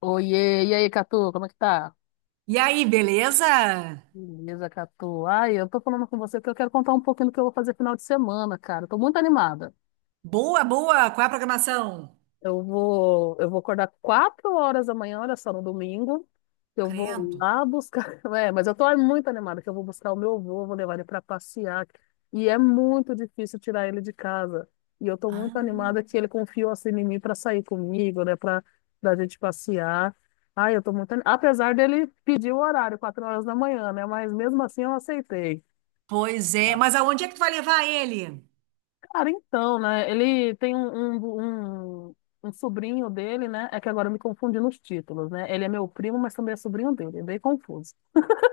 Oiê, e aí, Catu, como é que tá? E aí, beleza? Beleza, Catu. Ai, eu tô falando com você porque eu quero contar um pouquinho do que eu vou fazer final de semana, cara. Eu tô muito animada. Boa, boa. Qual é a programação? Eu vou acordar 4 horas da manhã, olha só, no domingo, que eu vou Credo. lá buscar. É, mas eu tô muito animada que eu vou buscar o meu avô, vou levar ele para passear. E é muito difícil tirar ele de casa. E eu tô muito Ah, animada que ele confiou assim em mim para sair comigo, né, para da gente passear. Ai, eu tô muito animada. Apesar dele pedir o horário, 4 horas da manhã, né, mas mesmo assim eu aceitei. pois é. Mas aonde é que tu vai levar ele? Cara, então, né, ele tem um sobrinho dele, né, é que agora eu me confundi nos títulos, né, ele é meu primo, mas também é sobrinho dele, é bem confuso.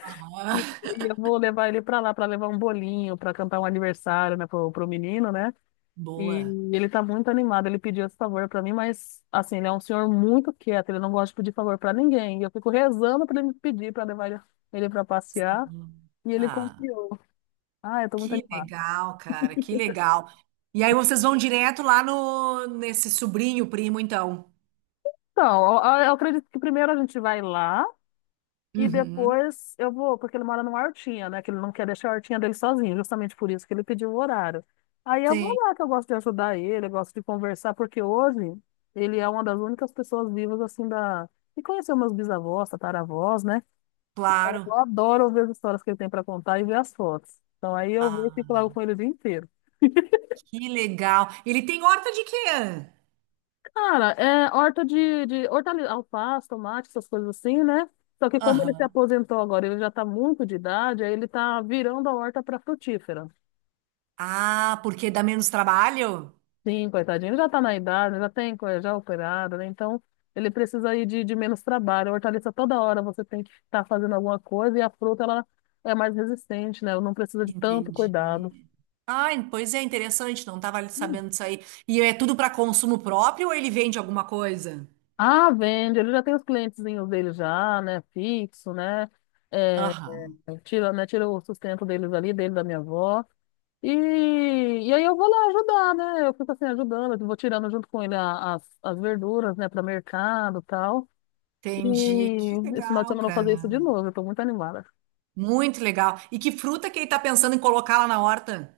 Ah, E eu vou levar ele pra lá pra levar um bolinho, pra cantar um aniversário, né, pro menino, né? E boa. ele tá muito animado. Ele pediu esse favor pra mim, mas assim, ele é um senhor muito quieto, ele não gosta de pedir favor pra ninguém. E eu fico rezando pra ele me pedir pra levar ele pra passear, Sim. e ele Ah, confiou. Ah, eu tô muito que animada. legal, cara. Que legal. E aí vocês vão direto lá no nesse sobrinho primo, então. Então, eu acredito que primeiro a gente vai lá. E Uhum. depois eu vou, porque ele mora numa hortinha, né? Que ele não quer deixar a hortinha dele sozinho, justamente por isso que ele pediu o horário. Aí eu vou Sim, lá, que eu gosto de ajudar ele, eu gosto de conversar, porque hoje ele é uma das únicas pessoas vivas, assim, que conheceu meus bisavós, tataravós, né? Eu claro. adoro ver as histórias que ele tem para contar e ver as fotos. Então aí eu vou e fico lá Ah, com ele o dia inteiro. que legal. Ele tem horta de quê? Cara, é horta de hortaliça, alface, tomate, essas coisas assim, né? Só que como ele se Aham. aposentou agora, ele já tá muito de idade, aí ele tá virando a horta para frutífera. Ah, porque dá menos trabalho? Sim, coitadinho, ele já está na idade, já tem coisa já operada, né? Então ele precisa aí de menos trabalho. A hortaliça toda hora você tem que estar fazendo alguma coisa e a fruta ela é mais resistente, né? Ela não precisa de tanto Entendi. cuidado. Ah, pois é, interessante, não estava Hum. sabendo disso aí. E é tudo para consumo próprio ou ele vende alguma coisa? Ah, vende, ele já tem os clientezinhos dele já, né? Fixo, né? É, Aham, tira, né? Tira o sustento deles ali, dele da minha avó. E aí eu vou lá ajudar, né? Eu fico assim ajudando, eu vou tirando junto com ele as verduras, né, para mercado e tal. E entendi. Que esse final de legal, semana eu vou cara. fazer isso de novo, eu tô muito animada. Muito legal. E que fruta que ele tá pensando em colocar lá na horta?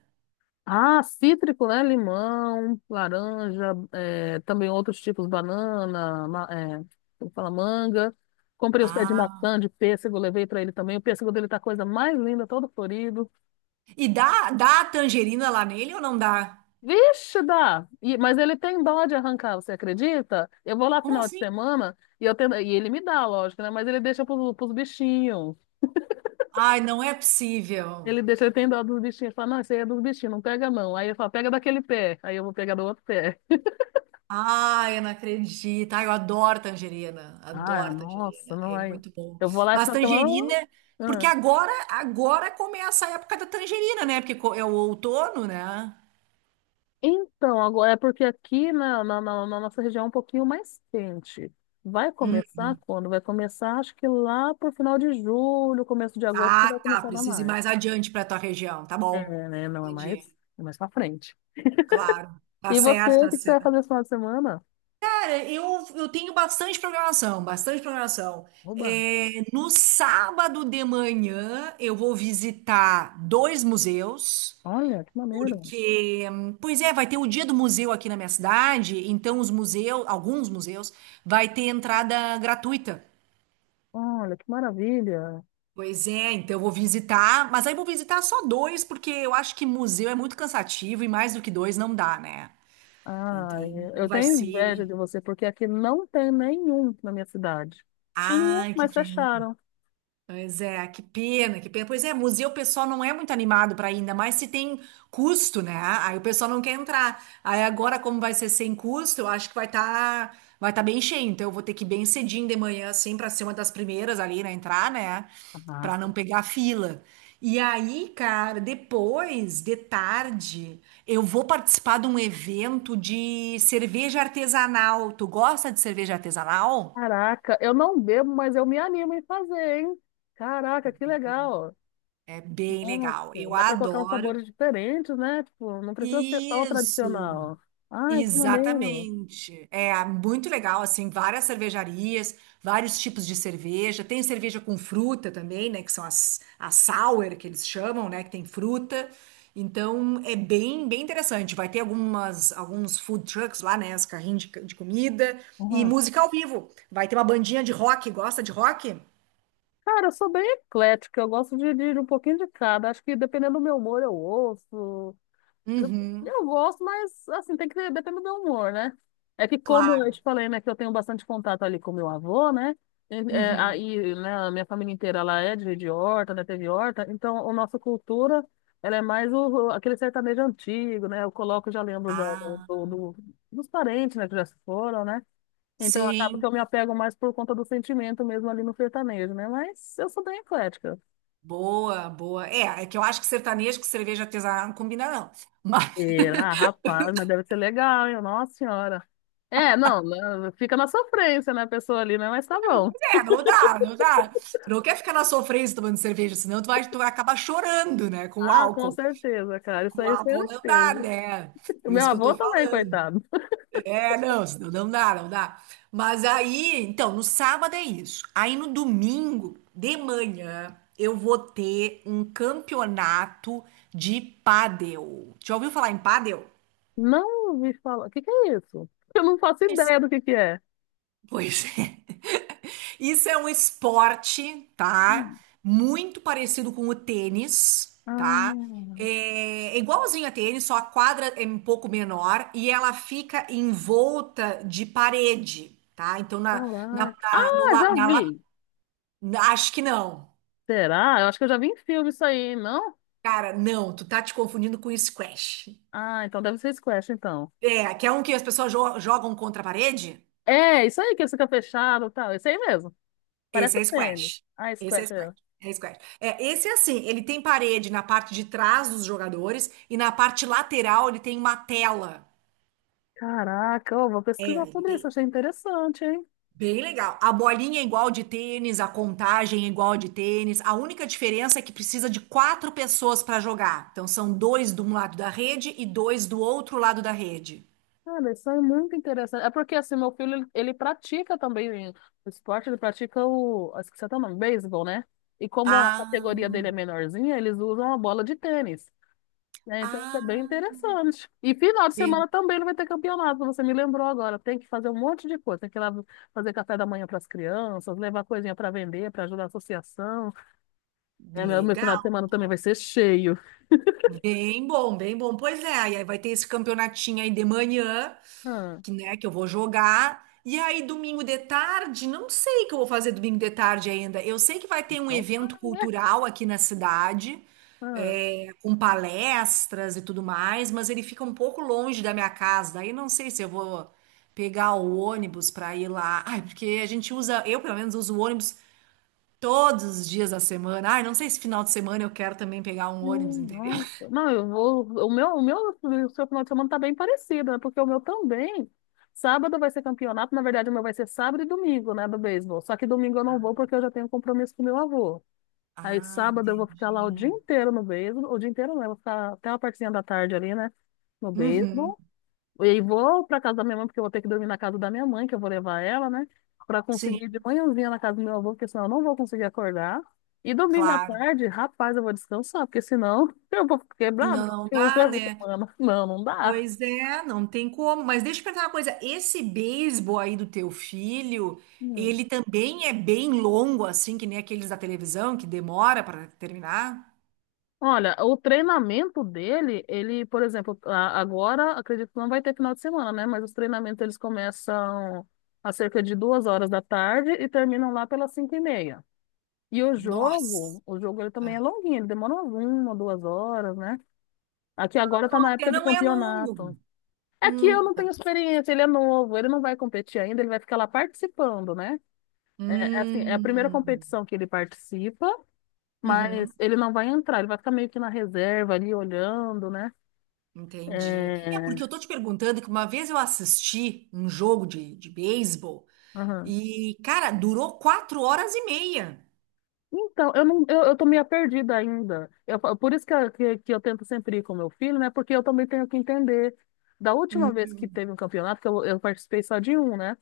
Ah, cítrico, né? Limão, laranja, é, também outros tipos, banana, é, como fala, manga. Comprei os pés de Ah, maçã, de pêssego, levei pra ele também. O pêssego dele tá a coisa mais linda, todo florido. e dá a tangerina lá nele ou não dá? Vixe, dá! Mas ele tem dó de arrancar, você acredita? Eu vou lá Como final de assim? semana e, e ele me dá, lógico, né? Mas ele deixa pros bichinhos. Ai, não é possível. Ele deixa, ele tem dó dos bichinhos. Ele fala, não, isso aí é dos bichinhos, não pega não. Aí ele fala, pega daquele pé. Aí eu vou pegar do outro pé. Ai, eu não acredito. Ai, eu adoro tangerina. Ah, Adoro nossa, tangerina. não É aí. muito bom. Eu vou lá e Mas só que tangerina, ah. porque agora começa a época da tangerina, né? Porque é o outono, né? Então, agora é porque aqui na nossa região é um pouquinho mais quente. Vai Hum. começar quando? Vai começar, acho que lá pro final de julho, começo de agosto, que Ah, vai tá. começar a dar Precisa ir mais. mais adiante para tua região. Tá bom. É, né? Não é mais, Entendi. é mais pra frente. Claro. Tá E você, certo, o tá que que você vai fazer certo. esse final de semana? Cara, eu tenho bastante programação, bastante programação. Oba! É, no sábado de manhã, eu vou visitar dois museus. Olha, que maneiro! Porque, pois é, vai ter o dia do museu aqui na minha cidade, então os museus, alguns museus, vai ter entrada gratuita. Olha, que maravilha! Pois é, então eu vou visitar, mas aí vou visitar só dois, porque eu acho que museu é muito cansativo e mais do que dois não dá, né? Ah, Então eu vai tenho inveja ser. de você, porque aqui não tem nenhum na minha cidade. Tinha, Ai, que mas pena. fecharam. Pois é, que pena, que pena. Pois é, museu o pessoal não é muito animado para ir, ainda mais se tem custo, né? Aí o pessoal não quer entrar. Aí agora, como vai ser sem custo, eu acho que vai tá bem cheio. Então eu vou ter que ir bem cedinho de manhã, assim, para ser uma das primeiras ali, né? Entrar, né? Ah, Para não sim. pegar fila. E aí, cara, depois, de tarde, eu vou participar de um evento de cerveja artesanal. Tu gosta de cerveja artesanal? Caraca, eu não bebo, mas eu me animo em fazer, hein? Caraca, que legal. É bem legal. Nossa, Eu dá pra colocar uns adoro. sabores diferentes, né? Tipo, não precisa ser só o Isso, tradicional. Ai, que maneiro. exatamente. É muito legal, assim, várias cervejarias, vários tipos de cerveja. Tem cerveja com fruta também, né? Que são as sour, que eles chamam, né? Que tem fruta. Então, é bem, bem interessante. Vai ter algumas, alguns food trucks lá, né? Os carrinhos de comida. E Uhum. música ao vivo. Vai ter uma bandinha de rock. Gosta de rock? Cara, eu sou bem eclética, eu gosto de um pouquinho de cada. Acho que dependendo do meu humor, eu ouço. Eu, Uhum, eu gosto, mas assim, depende do humor, né? É que como eu te claro. falei, né, que eu tenho bastante contato ali com meu avô, né? Uhum. Uhum. Aí, né, a minha família inteira, ela é de horta, né, teve horta, então a nossa cultura, ela é mais aquele sertanejo antigo, né? Eu coloco, já lembro da- do, Ah, do- do- dos parentes, né, que já se foram, né? Então acaba que sim. eu me apego mais por conta do sentimento mesmo ali no sertanejo, né? Mas eu sou bem eclética. Boa, boa. É, é que eu acho que sertanejo com cerveja artesanal não combina, não. Mas Será? Rapaz, mas deve ser legal, hein? Nossa Senhora. É, não, não, fica na sofrência, né, a pessoa ali, né? Mas tá bom. é, não dá, não dá. Tu não quer ficar na sofrência tomando cerveja, senão tu vai acabar chorando, né? Com o Ah, com álcool. certeza, cara, Com isso o aí é álcool não dá, certeza. né? O Por meu isso que eu avô tô também, falando. coitado. É, não, senão não dá, não dá. Mas aí, então, no sábado é isso. Aí no domingo, de manhã, eu vou ter um campeonato de pádel. Já ouviu falar em pádel? Não ouvi falar. O que que é isso? Eu não faço ideia do que é. Pois é. Isso é um esporte, tá? Hum. Muito parecido com o tênis, tá? Ah, É é igualzinho a tênis, só a quadra é um pouco menor e ela fica envolta de parede, tá? Então, na, na, caraca. na, no, Ah, la- já na, la- vi. na- acho que não. Será? Eu acho que eu já vi em filme isso aí, não? Cara, não, tu tá te confundindo com squash. Ah, então deve ser squash, então. É, que é um que as pessoas jogam contra a parede? É, isso aí que fica fechado e tal. Isso aí mesmo. Esse Parece é tênis. squash. Ah, Esse é squash. squash. É. É squash. É, esse é assim, ele tem parede na parte de trás dos jogadores e na parte lateral ele tem uma tela. Caraca, eu vou É, pesquisar sobre isso, bem, achei interessante, hein? bem legal. A bolinha é igual de tênis, a contagem é igual de tênis. A única diferença é que precisa de quatro pessoas para jogar. Então são dois de um lado da rede e dois do outro lado da rede. Cara, isso é muito interessante. É porque, assim, meu filho, ele pratica também o esporte, ele pratica o, acho que você tá nome, beisebol, né? E como a categoria Ah, dele é menorzinha, eles usam a bola de tênis, né? Então, isso é bem ah, interessante. E final de bem semana também ele vai ter campeonato, você me lembrou agora. Tem que fazer um monte de coisa, tem que ir lá fazer café da manhã para as crianças, levar coisinha para vender, para ajudar a associação. Né? Meu final de legal. semana também vai ser cheio. Bem bom, bem bom. Pois é, e aí vai ter esse campeonatinho aí de manhã. Ah, Que, né, que eu vou jogar. E aí, domingo de tarde, não sei o que eu vou fazer domingo de tarde ainda. Eu sei que vai ter um então tá, evento né? cultural aqui na cidade, Ah. é, com palestras e tudo mais, mas ele fica um pouco longe da minha casa. Daí não sei se eu vou pegar o ônibus para ir lá. Ai, porque a gente usa, eu pelo menos uso o ônibus todos os dias da semana. Ai, não sei se final de semana eu quero também pegar um ônibus, entendeu? nossa. Não, eu vou. O seu final de semana tá bem parecido, né? Porque o meu também. Sábado vai ser campeonato, na verdade, o meu vai ser sábado e domingo, né, do beisebol. Só que domingo eu não vou porque eu já tenho um compromisso com meu avô. Aí Ah, sábado eu vou ficar lá o dia entendi. inteiro no beisebol, o dia inteiro não, eu vou ficar até uma partezinha da tarde ali, né, no Uhum, beisebol. E vou pra casa da minha mãe, porque eu vou ter que dormir na casa da minha mãe, que eu vou levar ela, né? Pra sim, conseguir ir de manhãzinha na casa do meu avô, porque senão eu não vou conseguir acordar. E domingo à claro. tarde, rapaz, eu vou descansar, porque senão eu vou ficar quebrado Não, não porque eu dá, levo né? semana. Não, não dá. Pois é, não tem como. Mas deixa eu perguntar uma coisa: esse beisebol aí do teu filho, Hum. ele também é bem longo, assim, que nem aqueles da televisão, que demora para terminar? Olha, o treinamento dele, ele, por exemplo, agora acredito que não vai ter final de semana, né? Mas os treinamentos eles começam a cerca de 2 horas da tarde e terminam lá pelas 5h30. E Nossa! o jogo ele também é Ah. longuinho, ele demora umas uma, 2 horas, né? Aqui agora tá na Porque época de não é campeonato. longo. É que eu Hum, não tenho experiência, ele é novo, ele não vai competir ainda, ele vai ficar lá participando, né? É, é assim, é a primeira hum, competição que ele participa, uhum, mas ele não vai entrar, ele vai ficar meio que na reserva ali olhando, né? entendi. É É... porque eu tô te perguntando que uma vez eu assisti um jogo de beisebol aham. e, cara, durou 4 horas e meia. Então, eu não, eu tô meio perdida ainda. Por isso que, que eu tento sempre ir com meu filho, né? Porque eu também tenho que entender. Da última vez que Hum, teve um campeonato, que eu participei só de um, né?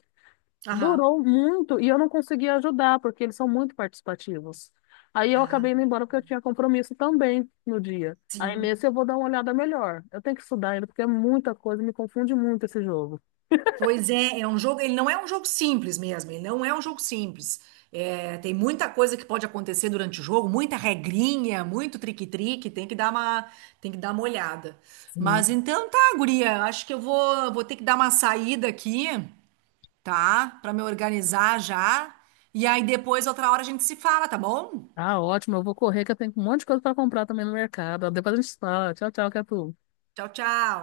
aham. Durou muito e eu não conseguia ajudar, porque eles são muito participativos. Aí eu Ah, acabei indo embora porque eu tinha compromisso também no dia. Aí sim. nesse eu vou dar uma olhada melhor. Eu tenho que estudar ainda, porque é muita coisa, me confunde muito esse jogo. Pois é, é um jogo, ele não é um jogo simples mesmo, ele não é um jogo simples. É, tem muita coisa que pode acontecer durante o jogo, muita regrinha, muito trique-trique, tem que dar uma, tem que dar uma olhada. Sim. Mas então tá, guria, acho que eu vou ter que dar uma saída aqui, tá? Pra me organizar já. E aí depois, outra hora, a gente se fala, tá bom? Tá ótimo, eu vou correr, que eu tenho um monte de coisa para comprar também no mercado. Depois a gente fala. Tchau, tchau, Catu. Tchau, tchau.